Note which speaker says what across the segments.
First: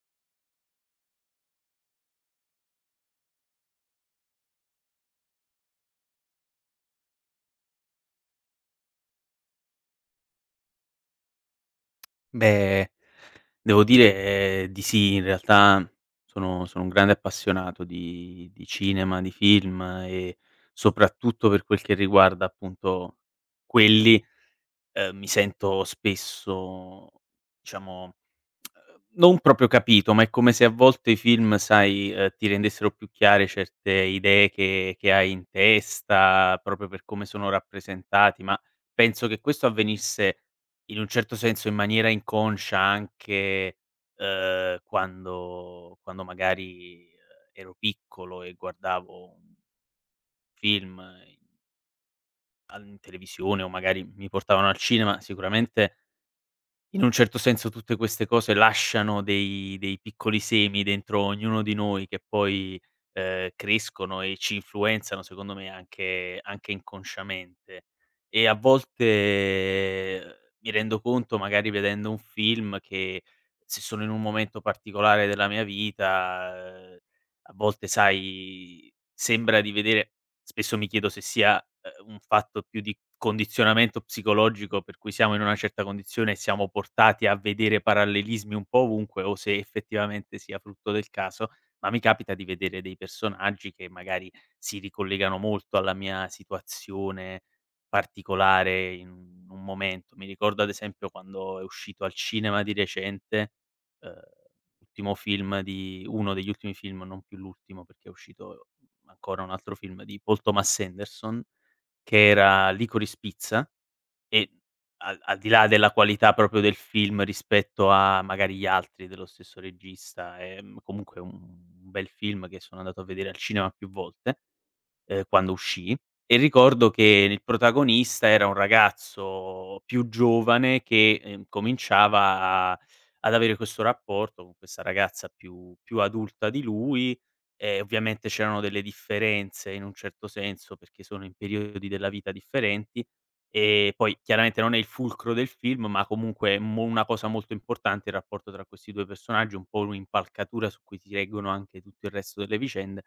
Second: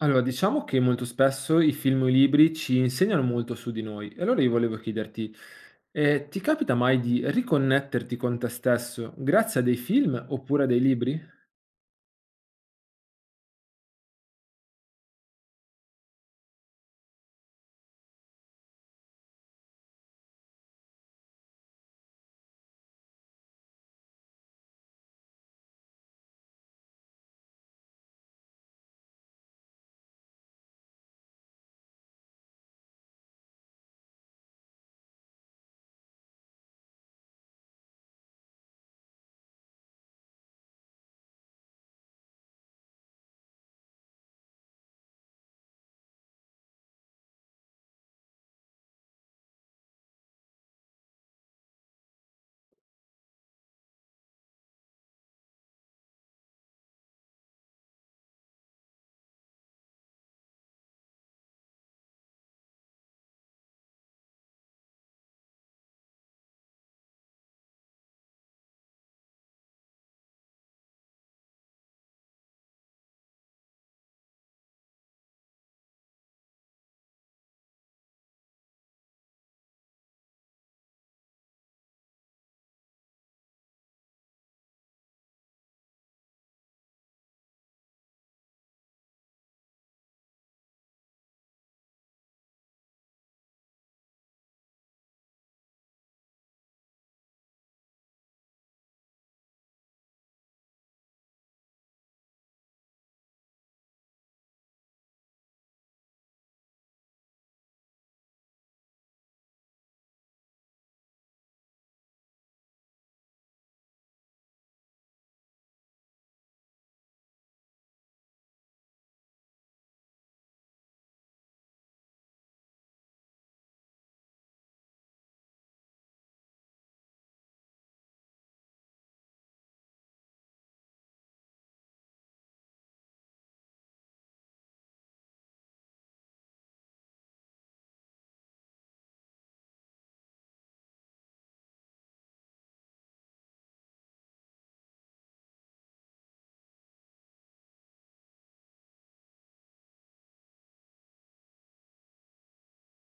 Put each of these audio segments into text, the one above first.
Speaker 1: Allora, diciamo che molto spesso i film o i libri ci insegnano molto su di noi. E allora io volevo chiederti, ti capita mai di riconnetterti con te stesso grazie a dei film oppure a dei libri?
Speaker 2: Beh, devo dire di sì. In realtà sono un grande appassionato di cinema, di film e soprattutto per quel che riguarda appunto quelli, mi sento spesso diciamo non proprio capito, ma è come se a volte i film, sai, ti rendessero più chiare certe idee che hai in testa, proprio per come sono rappresentati, ma penso che questo avvenisse in un certo senso in maniera inconscia anche, quando magari, ero piccolo e guardavo un film in in televisione o magari mi portavano al cinema. Sicuramente in un certo senso tutte queste cose lasciano dei piccoli semi dentro ognuno di noi che poi, crescono e ci influenzano secondo me anche inconsciamente. E a volte mi rendo conto magari vedendo un film che se sono in un momento particolare della mia vita, ehm, a volte sai, sembra di vedere. Spesso mi chiedo se sia, un fatto più di condizionamento psicologico, per cui siamo in una certa condizione e siamo portati a vedere parallelismi un po' ovunque, o se effettivamente sia frutto del caso, ma mi capita di vedere dei personaggi che magari si ricollegano molto alla mia situazione particolare in un momento. Mi ricordo ad esempio quando è uscito al cinema di recente, uhm, l'ultimo film di uno degli ultimi film, non più l'ultimo perché è uscito ancora un altro film di Paul Thomas Anderson, che era Licorice Pizza, e al di là della qualità proprio del film rispetto a magari gli altri dello stesso regista, comunque un bel film che sono andato a vedere al cinema più volte quando uscì. E ricordo che il protagonista era un ragazzo più giovane che, cominciava a ad avere questo rapporto con questa ragazza più adulta di lui, e ovviamente c'erano delle differenze in un certo senso, perché sono in periodi della vita differenti, e poi chiaramente non è il fulcro del film, ma comunque è mo una cosa molto importante il rapporto tra questi 2 personaggi, un po' un'impalcatura su cui si reggono anche tutto il resto delle vicende.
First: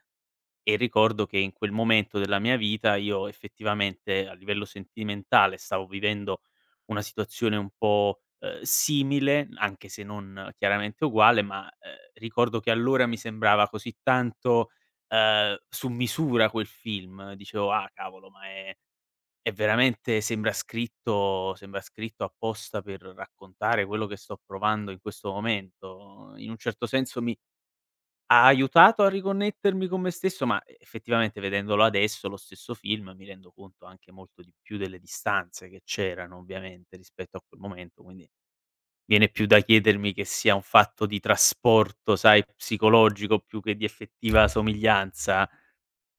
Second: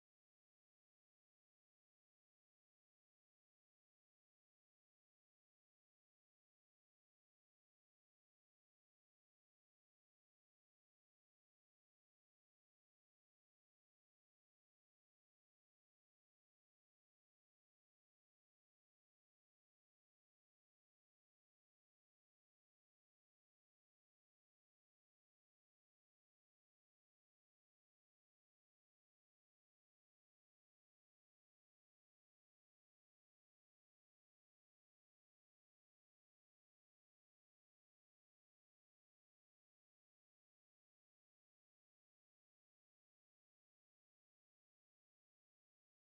Speaker 2: E ricordo che in quel momento della mia vita io effettivamente a livello sentimentale stavo vivendo una situazione un po', simile, anche se non chiaramente uguale, ma, ricordo che allora mi sembrava così tanto, su misura quel film. Dicevo: "Ah cavolo, ma è veramente sembra scritto apposta per raccontare quello che sto provando in questo momento". In un certo senso mi ha aiutato a riconnettermi con me stesso, e effettivamente vedendolo adesso, lo stesso film, mi rendo conto anche molto di più delle distanze che c'erano ovviamente rispetto a quel momento, quindi viene più da chiedermi che sia un fatto di trasporto, sai, psicologico più che di effettiva somiglianza,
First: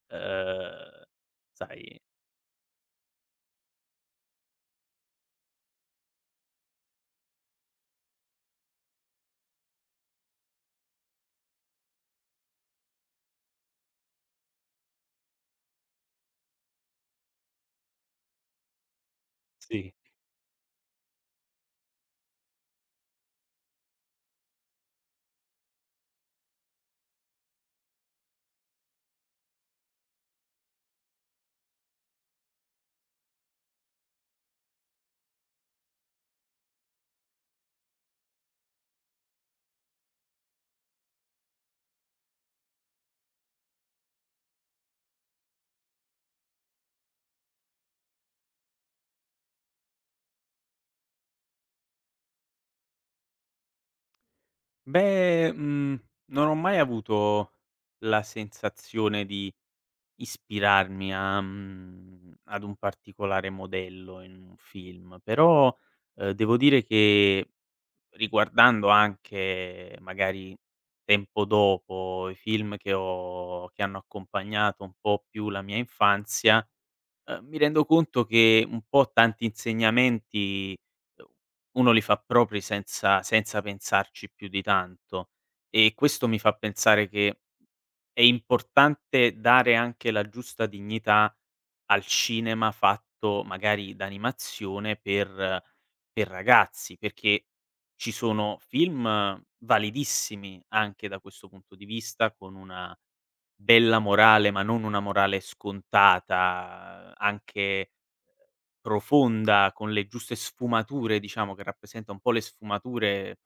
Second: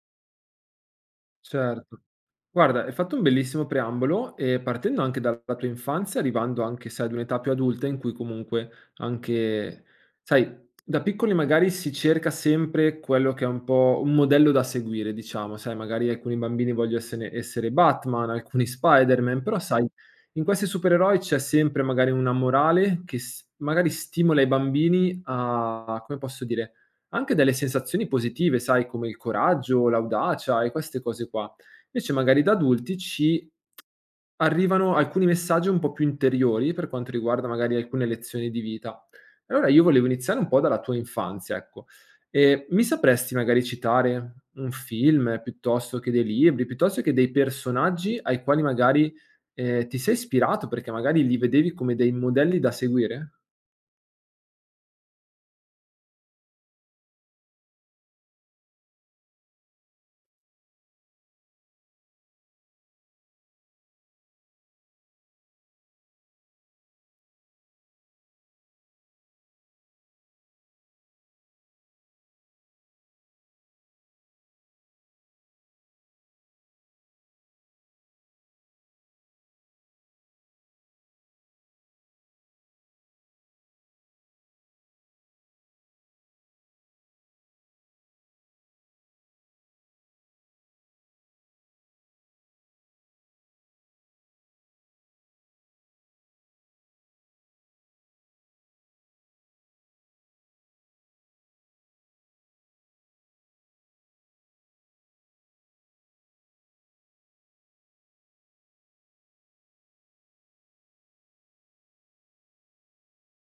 Speaker 2: ehm, sai.
Speaker 1: Certo. Guarda, hai fatto un bellissimo preambolo e partendo anche dalla tua infanzia, arrivando anche, sai, ad un'età più adulta in cui comunque anche, sai, da piccoli magari si cerca sempre quello che è un po' un modello da seguire, diciamo, sai, magari alcuni bambini vogliono essere Batman, alcuni Spider-Man, però sai,
Speaker 2: Sì.
Speaker 1: in questi supereroi c'è sempre magari una morale che magari stimola i bambini a, come posso dire, anche delle sensazioni positive, sai, come il coraggio, l'audacia e queste cose qua. Invece magari da adulti ci arrivano alcuni messaggi un po' più interiori per quanto riguarda magari alcune lezioni di vita. Allora io volevo iniziare un po' dalla tua infanzia, ecco. Mi sapresti magari citare un film, piuttosto che dei libri, piuttosto che dei personaggi ai quali magari, ti sei ispirato perché magari li vedevi come dei modelli da seguire?
Speaker 2: Beh, non ho mai avuto la sensazione di ispirarmi ad un particolare modello in un film, però, devo dire che riguardando anche magari tempo dopo i film che hanno accompagnato un po' più la mia infanzia, mi rendo conto che un po' tanti insegnamenti, uhm, uno li fa propri senza pensarci più di tanto, e questo mi fa pensare che è importante dare anche la giusta dignità al cinema fatto magari d'animazione per ragazzi, perché ci sono film validissimi anche da questo punto di vista, con una bella morale, ma non una morale scontata, anche profonda, con le giuste sfumature, diciamo, che rappresenta un po' le sfumature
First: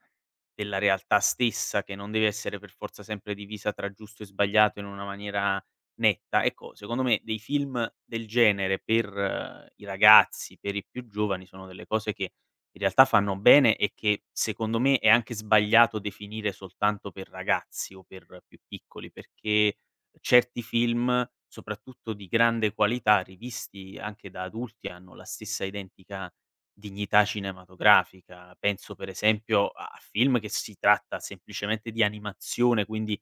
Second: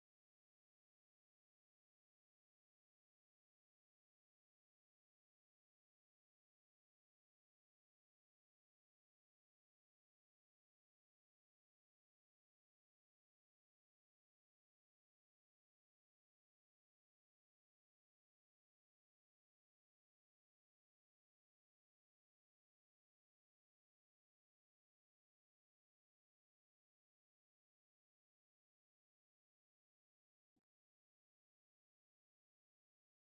Speaker 2: della realtà stessa, che non deve essere per forza sempre divisa tra giusto e sbagliato in una maniera netta. Ecco, secondo me dei film del genere per i ragazzi, per i più giovani, sono delle cose che in realtà fanno bene e che secondo me è anche sbagliato definire soltanto per ragazzi o per più piccoli, perché certi film, soprattutto di grande qualità, rivisti anche da adulti, hanno la stessa identica dignità cinematografica. Penso per esempio a film che si tratta semplicemente di animazione, quindi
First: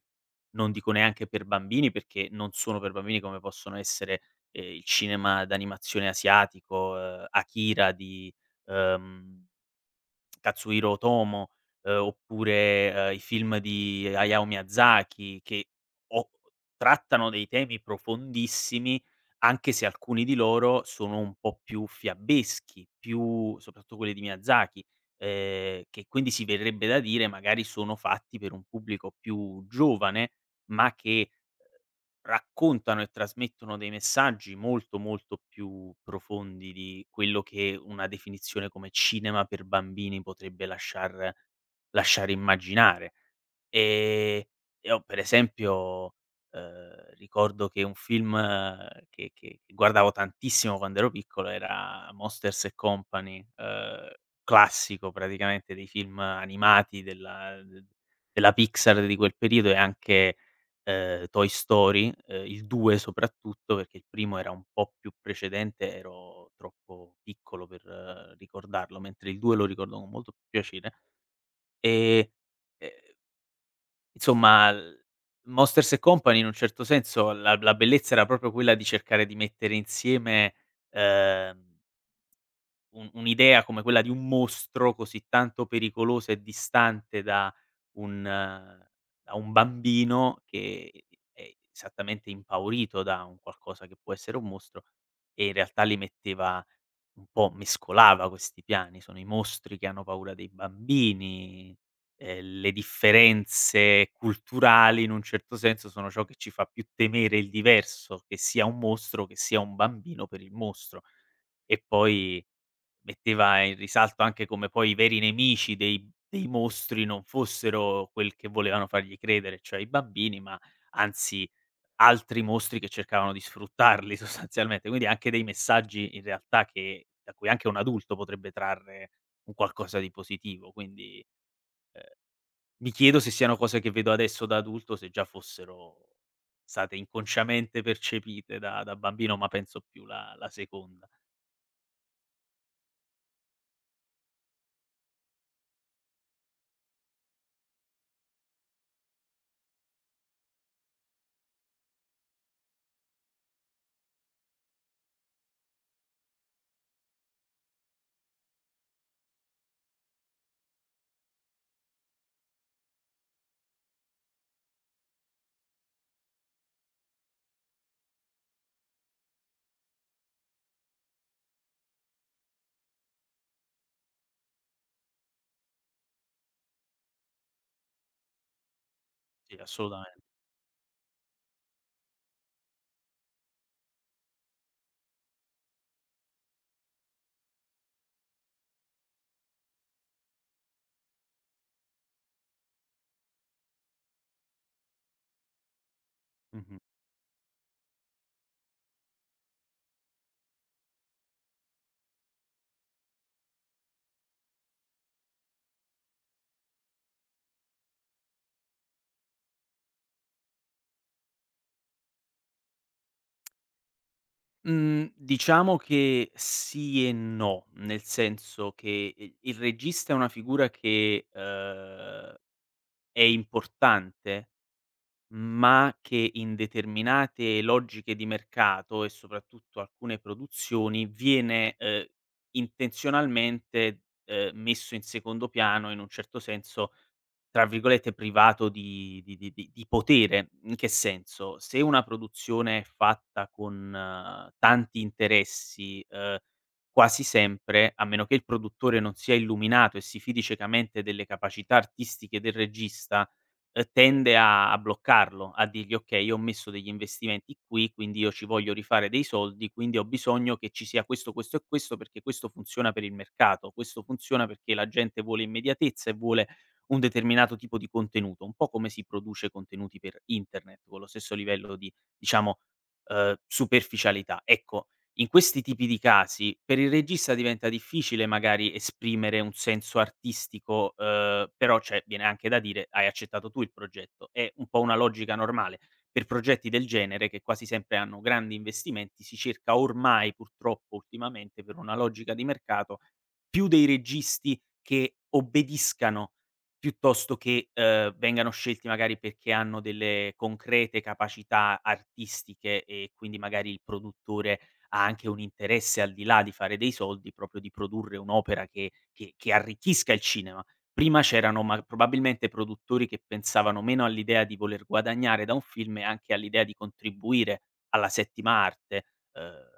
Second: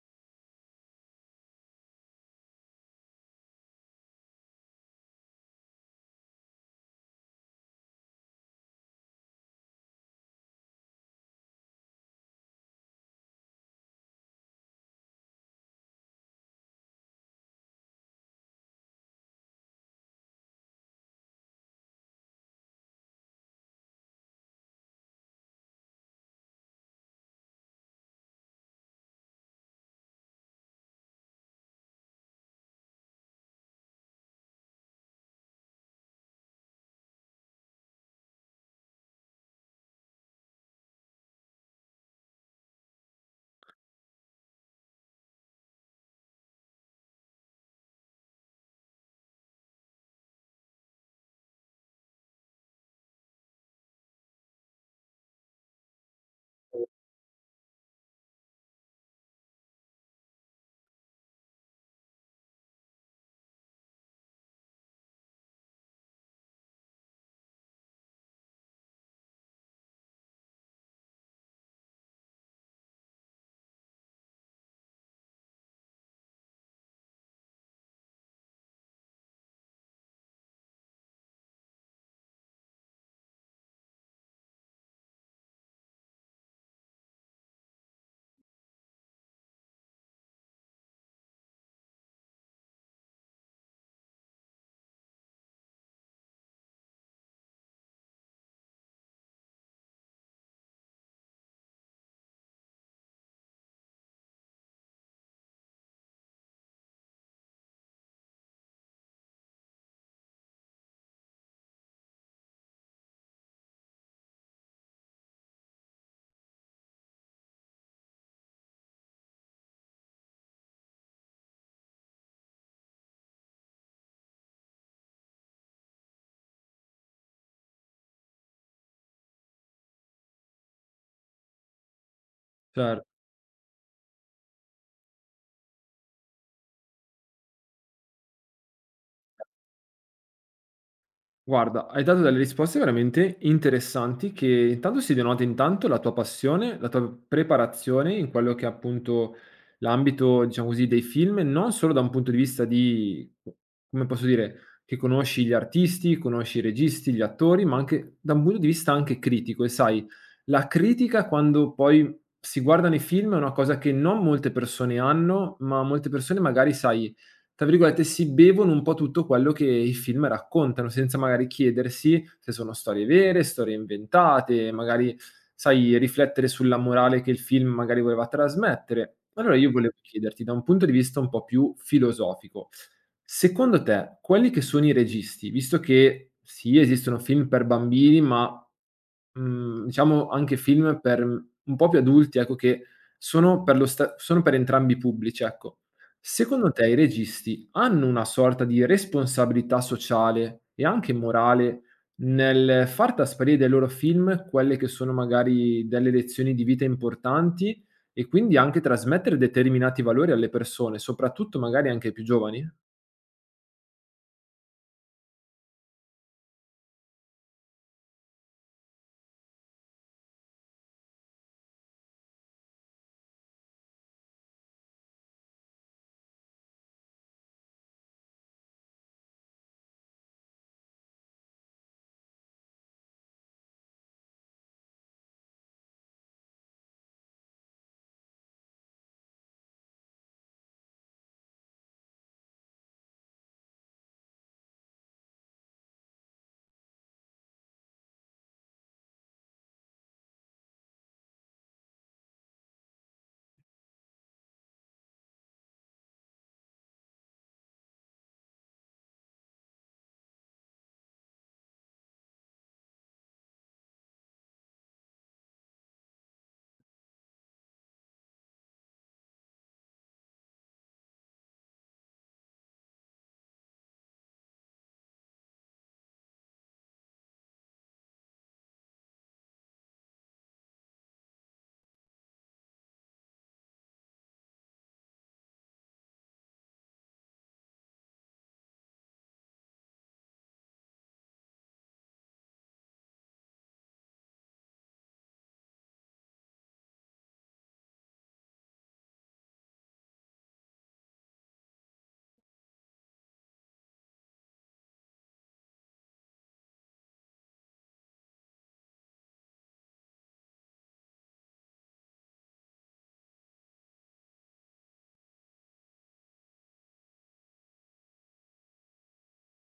Speaker 2: non dico neanche per bambini, perché non sono per bambini come possono essere, il cinema d'animazione asiatico, Akira di, ehm Katsuhiro Otomo, oppure, i film di Hayao Miyazaki che o trattano dei temi profondissimi, anche se alcuni di loro sono un po' più fiabeschi, più soprattutto quelli di Miyazaki, che quindi si verrebbe da dire magari sono fatti per un pubblico più giovane, ma che raccontano e trasmettono dei messaggi molto, molto più profondi di quello che una definizione come cinema per bambini potrebbe lasciare immaginare. Ehm, io per esempio, ricordo che un film che guardavo tantissimo quando ero piccolo era Monsters and Company, classico praticamente dei film animati della Pixar di quel periodo, e anche, Toy Story, il 2 soprattutto, perché il primo era un po' più precedente, ero troppo piccolo per ricordarlo, mentre il 2 lo ricordo con molto più piacere. E, ehm insomma, l Monsters e Company in un certo senso la la bellezza era proprio quella di cercare di mettere insieme, ehm un'idea come quella di un mostro così tanto pericolosa e distante un eh, da un bambino che è esattamente impaurito da un qualcosa che può essere un mostro, e in realtà li metteva un po' mescolava questi piani. Sono i mostri che hanno paura dei bambini, le differenze culturali in un certo senso sono ciò che ci fa più temere il diverso, che sia un mostro, che sia un bambino per il mostro. E poi metteva in risalto anche come poi i veri nemici dei mostri non fossero quel che volevano fargli credere, cioè i bambini, ma anzi altri mostri che cercavano di sfruttarli sostanzialmente. Quindi anche dei messaggi in realtà che da cui anche un adulto potrebbe trarre un qualcosa di positivo. Quindi, ehm, mi
Speaker 1: Cer
Speaker 2: chiedo se siano cose che vedo adesso da adulto, se già fossero state inconsciamente percepite da bambino, ma penso più la seconda.
Speaker 1: Guarda, hai dato delle risposte veramente interessanti che intanto si denota intanto la tua passione, la tua preparazione in quello che è appunto l'ambito, diciamo così, dei film, non solo da un punto di vista di, come posso dire, che conosci gli artisti, conosci i registi, gli attori, ma anche da un punto di vista anche critico. E sai, la critica quando poi si guardano i film è una cosa che non molte persone hanno, ma molte persone magari, sai, tra virgolette, si bevono un po' tutto quello che i film raccontano, senza magari chiedersi se sono storie vere, storie inventate, magari, sai, riflettere sulla morale che il film magari voleva trasmettere.
Speaker 2: Sì,
Speaker 1: Allora io volevo
Speaker 2: assolutamen
Speaker 1: chiederti, da un punto di vista un po' più filosofico, secondo te quelli che sono i registi, visto che sì, esistono film per bambini, ma mhmm, diciamo anche film per mhmm, un po' più adulti, ecco, che sono per lo sta sono per entrambi i pubblici, ecco. Secondo
Speaker 2: mh-mh.
Speaker 1: te i registi hanno una sorta di responsabilità sociale e anche morale nel far trasparire dai loro film quelle che sono magari delle lezioni di vita importanti e quindi anche trasmettere determinati valori alle persone, soprattutto magari anche ai più giovani?
Speaker 2: Mhmm, diciamo che sì e no, nel senso che i il regista è una figura che, è importante, ma che in determinate logiche di mercato e soprattutto alcune produzioni viene, intenzionalmente, messo in secondo piano in un certo senso tra virgolette "privato" di potere. In che senso? Se una produzione è fatta con tanti interessi, quasi sempre, a meno che il produttore non sia illuminato e si fidi ciecamente delle capacità artistiche del regista, tende a bloccarlo, a dirgli: "Okay, io ho messo degli investimenti qui, quindi io ci voglio rifare dei soldi, quindi ho bisogno che ci sia questo, questo e questo, perché questo funziona per il mercato, questo funziona perché la gente vuole immediatezza e vuole un determinato tipo di contenuto, un po' come si produce contenuti per internet, con lo stesso livello di, diciamo, superficialità". Ecco, in questi tipi di casi per il regista diventa difficile magari esprimere un senso artistico, però cioè viene anche da dire: "Hai accettato tu il progetto". È un po' una logica normale. Per progetti del genere, che quasi sempre hanno grandi investimenti, si cerca ormai, purtroppo ultimamente, per una logica di mercato, più dei registi che obbediscano piuttosto che, vengano scelti magari perché hanno delle concrete capacità artistiche, e quindi magari il produttore ha anche un interesse al di là di fare dei soldi, proprio di produrre un'opera che arricchisca il cinema. Prima c'erano ma probabilmente produttori che pensavano meno all'idea di voler guadagnare da un film e anche all'idea di contribuire alla settima arte, ehm,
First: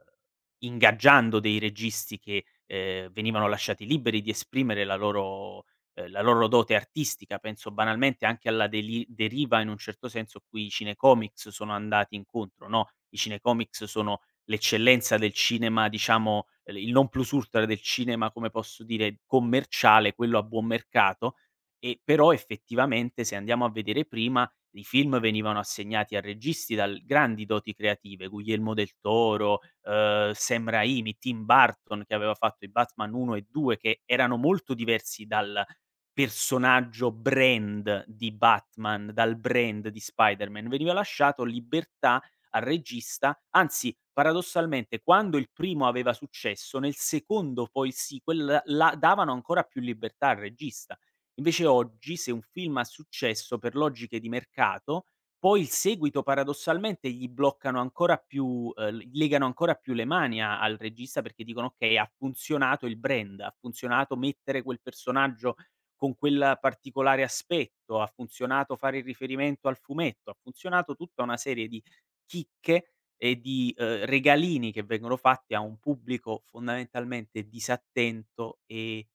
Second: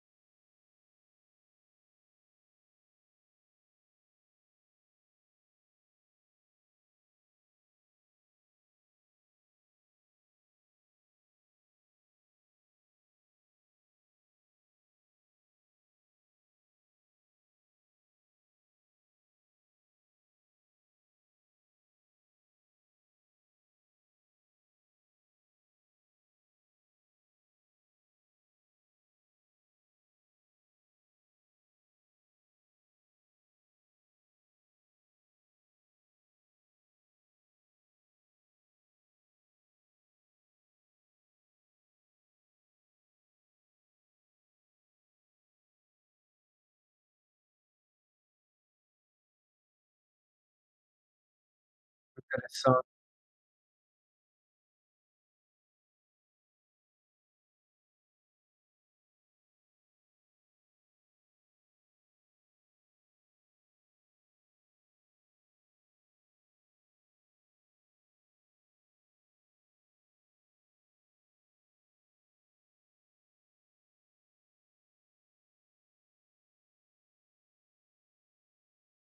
Speaker 2: ingaggiando dei registi che, venivano lasciati liberi di esprimere la loro dote artistica. Penso banalmente anche alla deli deriva in un certo senso a cui i cinecomics sono andati incontro, no, i cinecomics sono l'eccellenza del cinema diciamo, il non plus ultra del cinema, come posso dire, commerciale, quello a buon mercato, e però effettivamente se andiamo a vedere prima, i film venivano assegnati a registi dal grandi doti creative, Guglielmo del Toro, Sam Raimi, Tim Burton che aveva fatto i Batman 1 e 2 che erano molto diversi dal personaggio brand di Batman, dal brand di Spider-Man, veniva lasciato libertà al regista, anzi paradossalmente quando il primo aveva successo, nel secondo poi il sequel la davano ancora più libertà al regista. Invece oggi se un film
Speaker 1: Interessa
Speaker 2: ha successo per logiche di mercato, poi il seguito paradossalmente gli bloccano ancora più gli legano ancora più le mani a al regista, perché dicono: "Okay, ha funzionato il brand, ha funzionato mettere quel personaggio con quel particolare aspetto, ha funzionato fare il riferimento al fumetto, ha funzionato tutta una serie di chicche e di, regalini che vengono fatti a un pubblico fondamentalmente disattento e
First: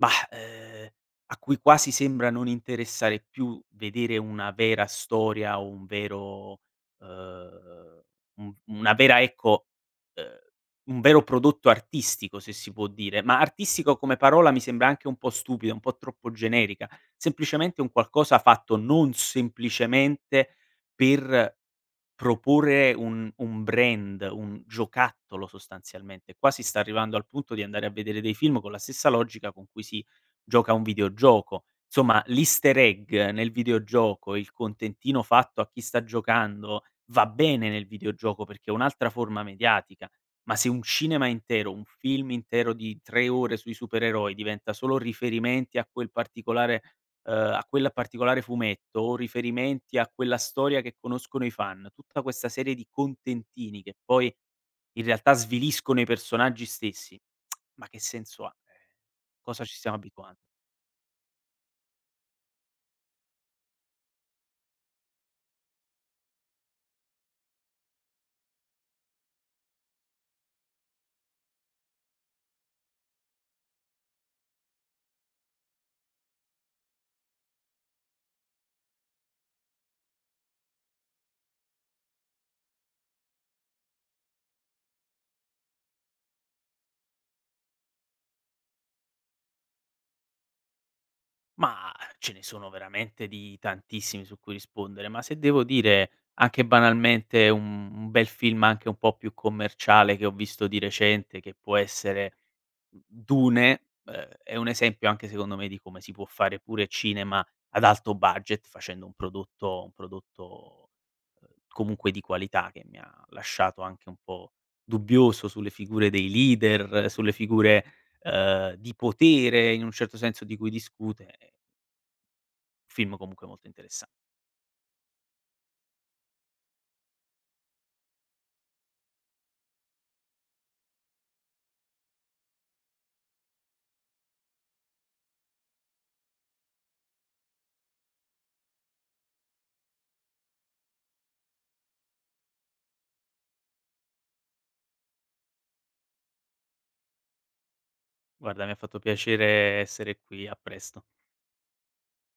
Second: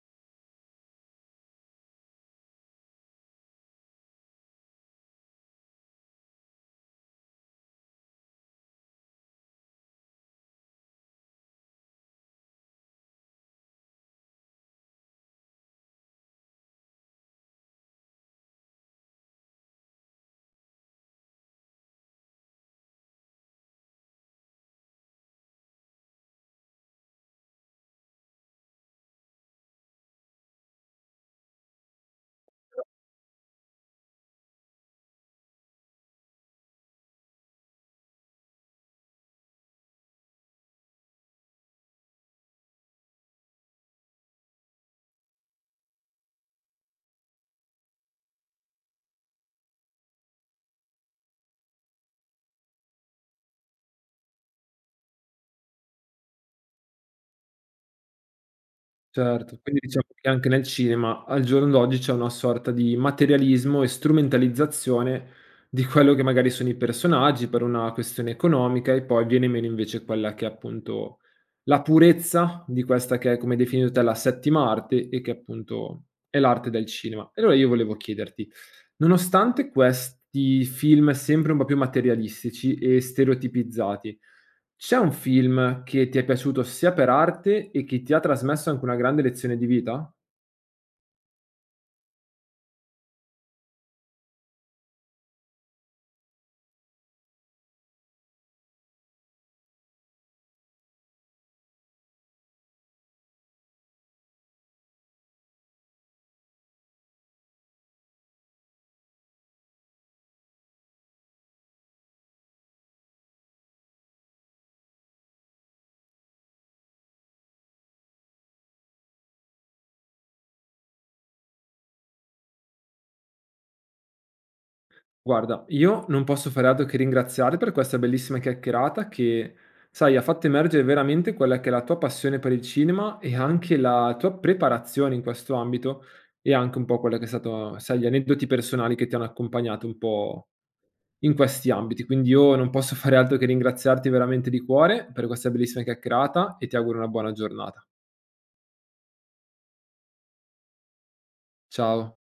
Speaker 2: mah, a cui quasi sembra non interessare più vedere una vera storia o ehm, un una vera ecco, ehm, un vero prodotto artistico, se si può dire, ma artistico come parola mi sembra anche un po' stupida, un po' troppo generica. Semplicemente un qualcosa fatto non semplicemente per proporre un brand, un giocattolo sostanzialmente. Qua si sta arrivando al punto di andare a vedere dei film con la stessa logica con cui si gioca a un videogioco. Insomma, l'easter egg nel videogioco, il contentino fatto a chi sta giocando, va bene nel videogioco perché è un'altra forma mediatica, ma se un cinema intero, un film intero di 3 ore sui supereroi diventa solo riferimenti a quel particolare fumetto o riferimenti a quella storia che conoscono i fan. Tutta questa serie di contentini che poi in realtà sviliscono i personaggi stessi. Ma che senso ha?
Speaker 1: Certo,
Speaker 2: Cosa ci
Speaker 1: quindi
Speaker 2: stiamo
Speaker 1: diciamo che
Speaker 2: abituan.
Speaker 1: anche nel cinema al giorno d'oggi c'è una sorta di materialismo e strumentalizzazione di quello che magari sono i personaggi per una questione economica e poi viene meno invece quella che è appunto la purezza di questa che è come definito te la settima arte e che appunto è l'arte del cinema. E allora io volevo chiederti, nonostante questi film sempre un po' più materialistici e stereotipizzati, c'è un film che ti è piaciuto sia per arte e che ti ha trasmesso anche una grande lezione di vita?
Speaker 2: Mah, ce ne sono veramente di tantissimi su cui rispondere, ma se devo dire anche banalmente un bel film anche un po' più commerciale che ho visto di recente che può essere Dune, è un esempio anche secondo me di come si può fare pure cinema ad alto budget facendo un prodotto, comunque di qualità che mi ha lasciato anche un po' dubbioso sulle figure dei leader, sulle figure, di potere in un certo senso di cui discute. Film comunque molto interessan.
Speaker 1: Guarda, io non posso fare altro che ringraziarti per questa bellissima chiacchierata che, sai, ha fatto emergere veramente quella che è la tua passione per il cinema e anche la tua preparazione in questo ambito e anche un po' quella che è stato, sai, gli aneddoti personali che ti hanno accompagnato un po' in questi ambiti. Quindi io non posso fare altro che ringraziarti veramente di cuore per questa bellissima chiacchierata e ti auguro una buona giornata.
Speaker 2: Guarda, mi ha fatto piacere essere qui, a presto.
Speaker 1: Ciao.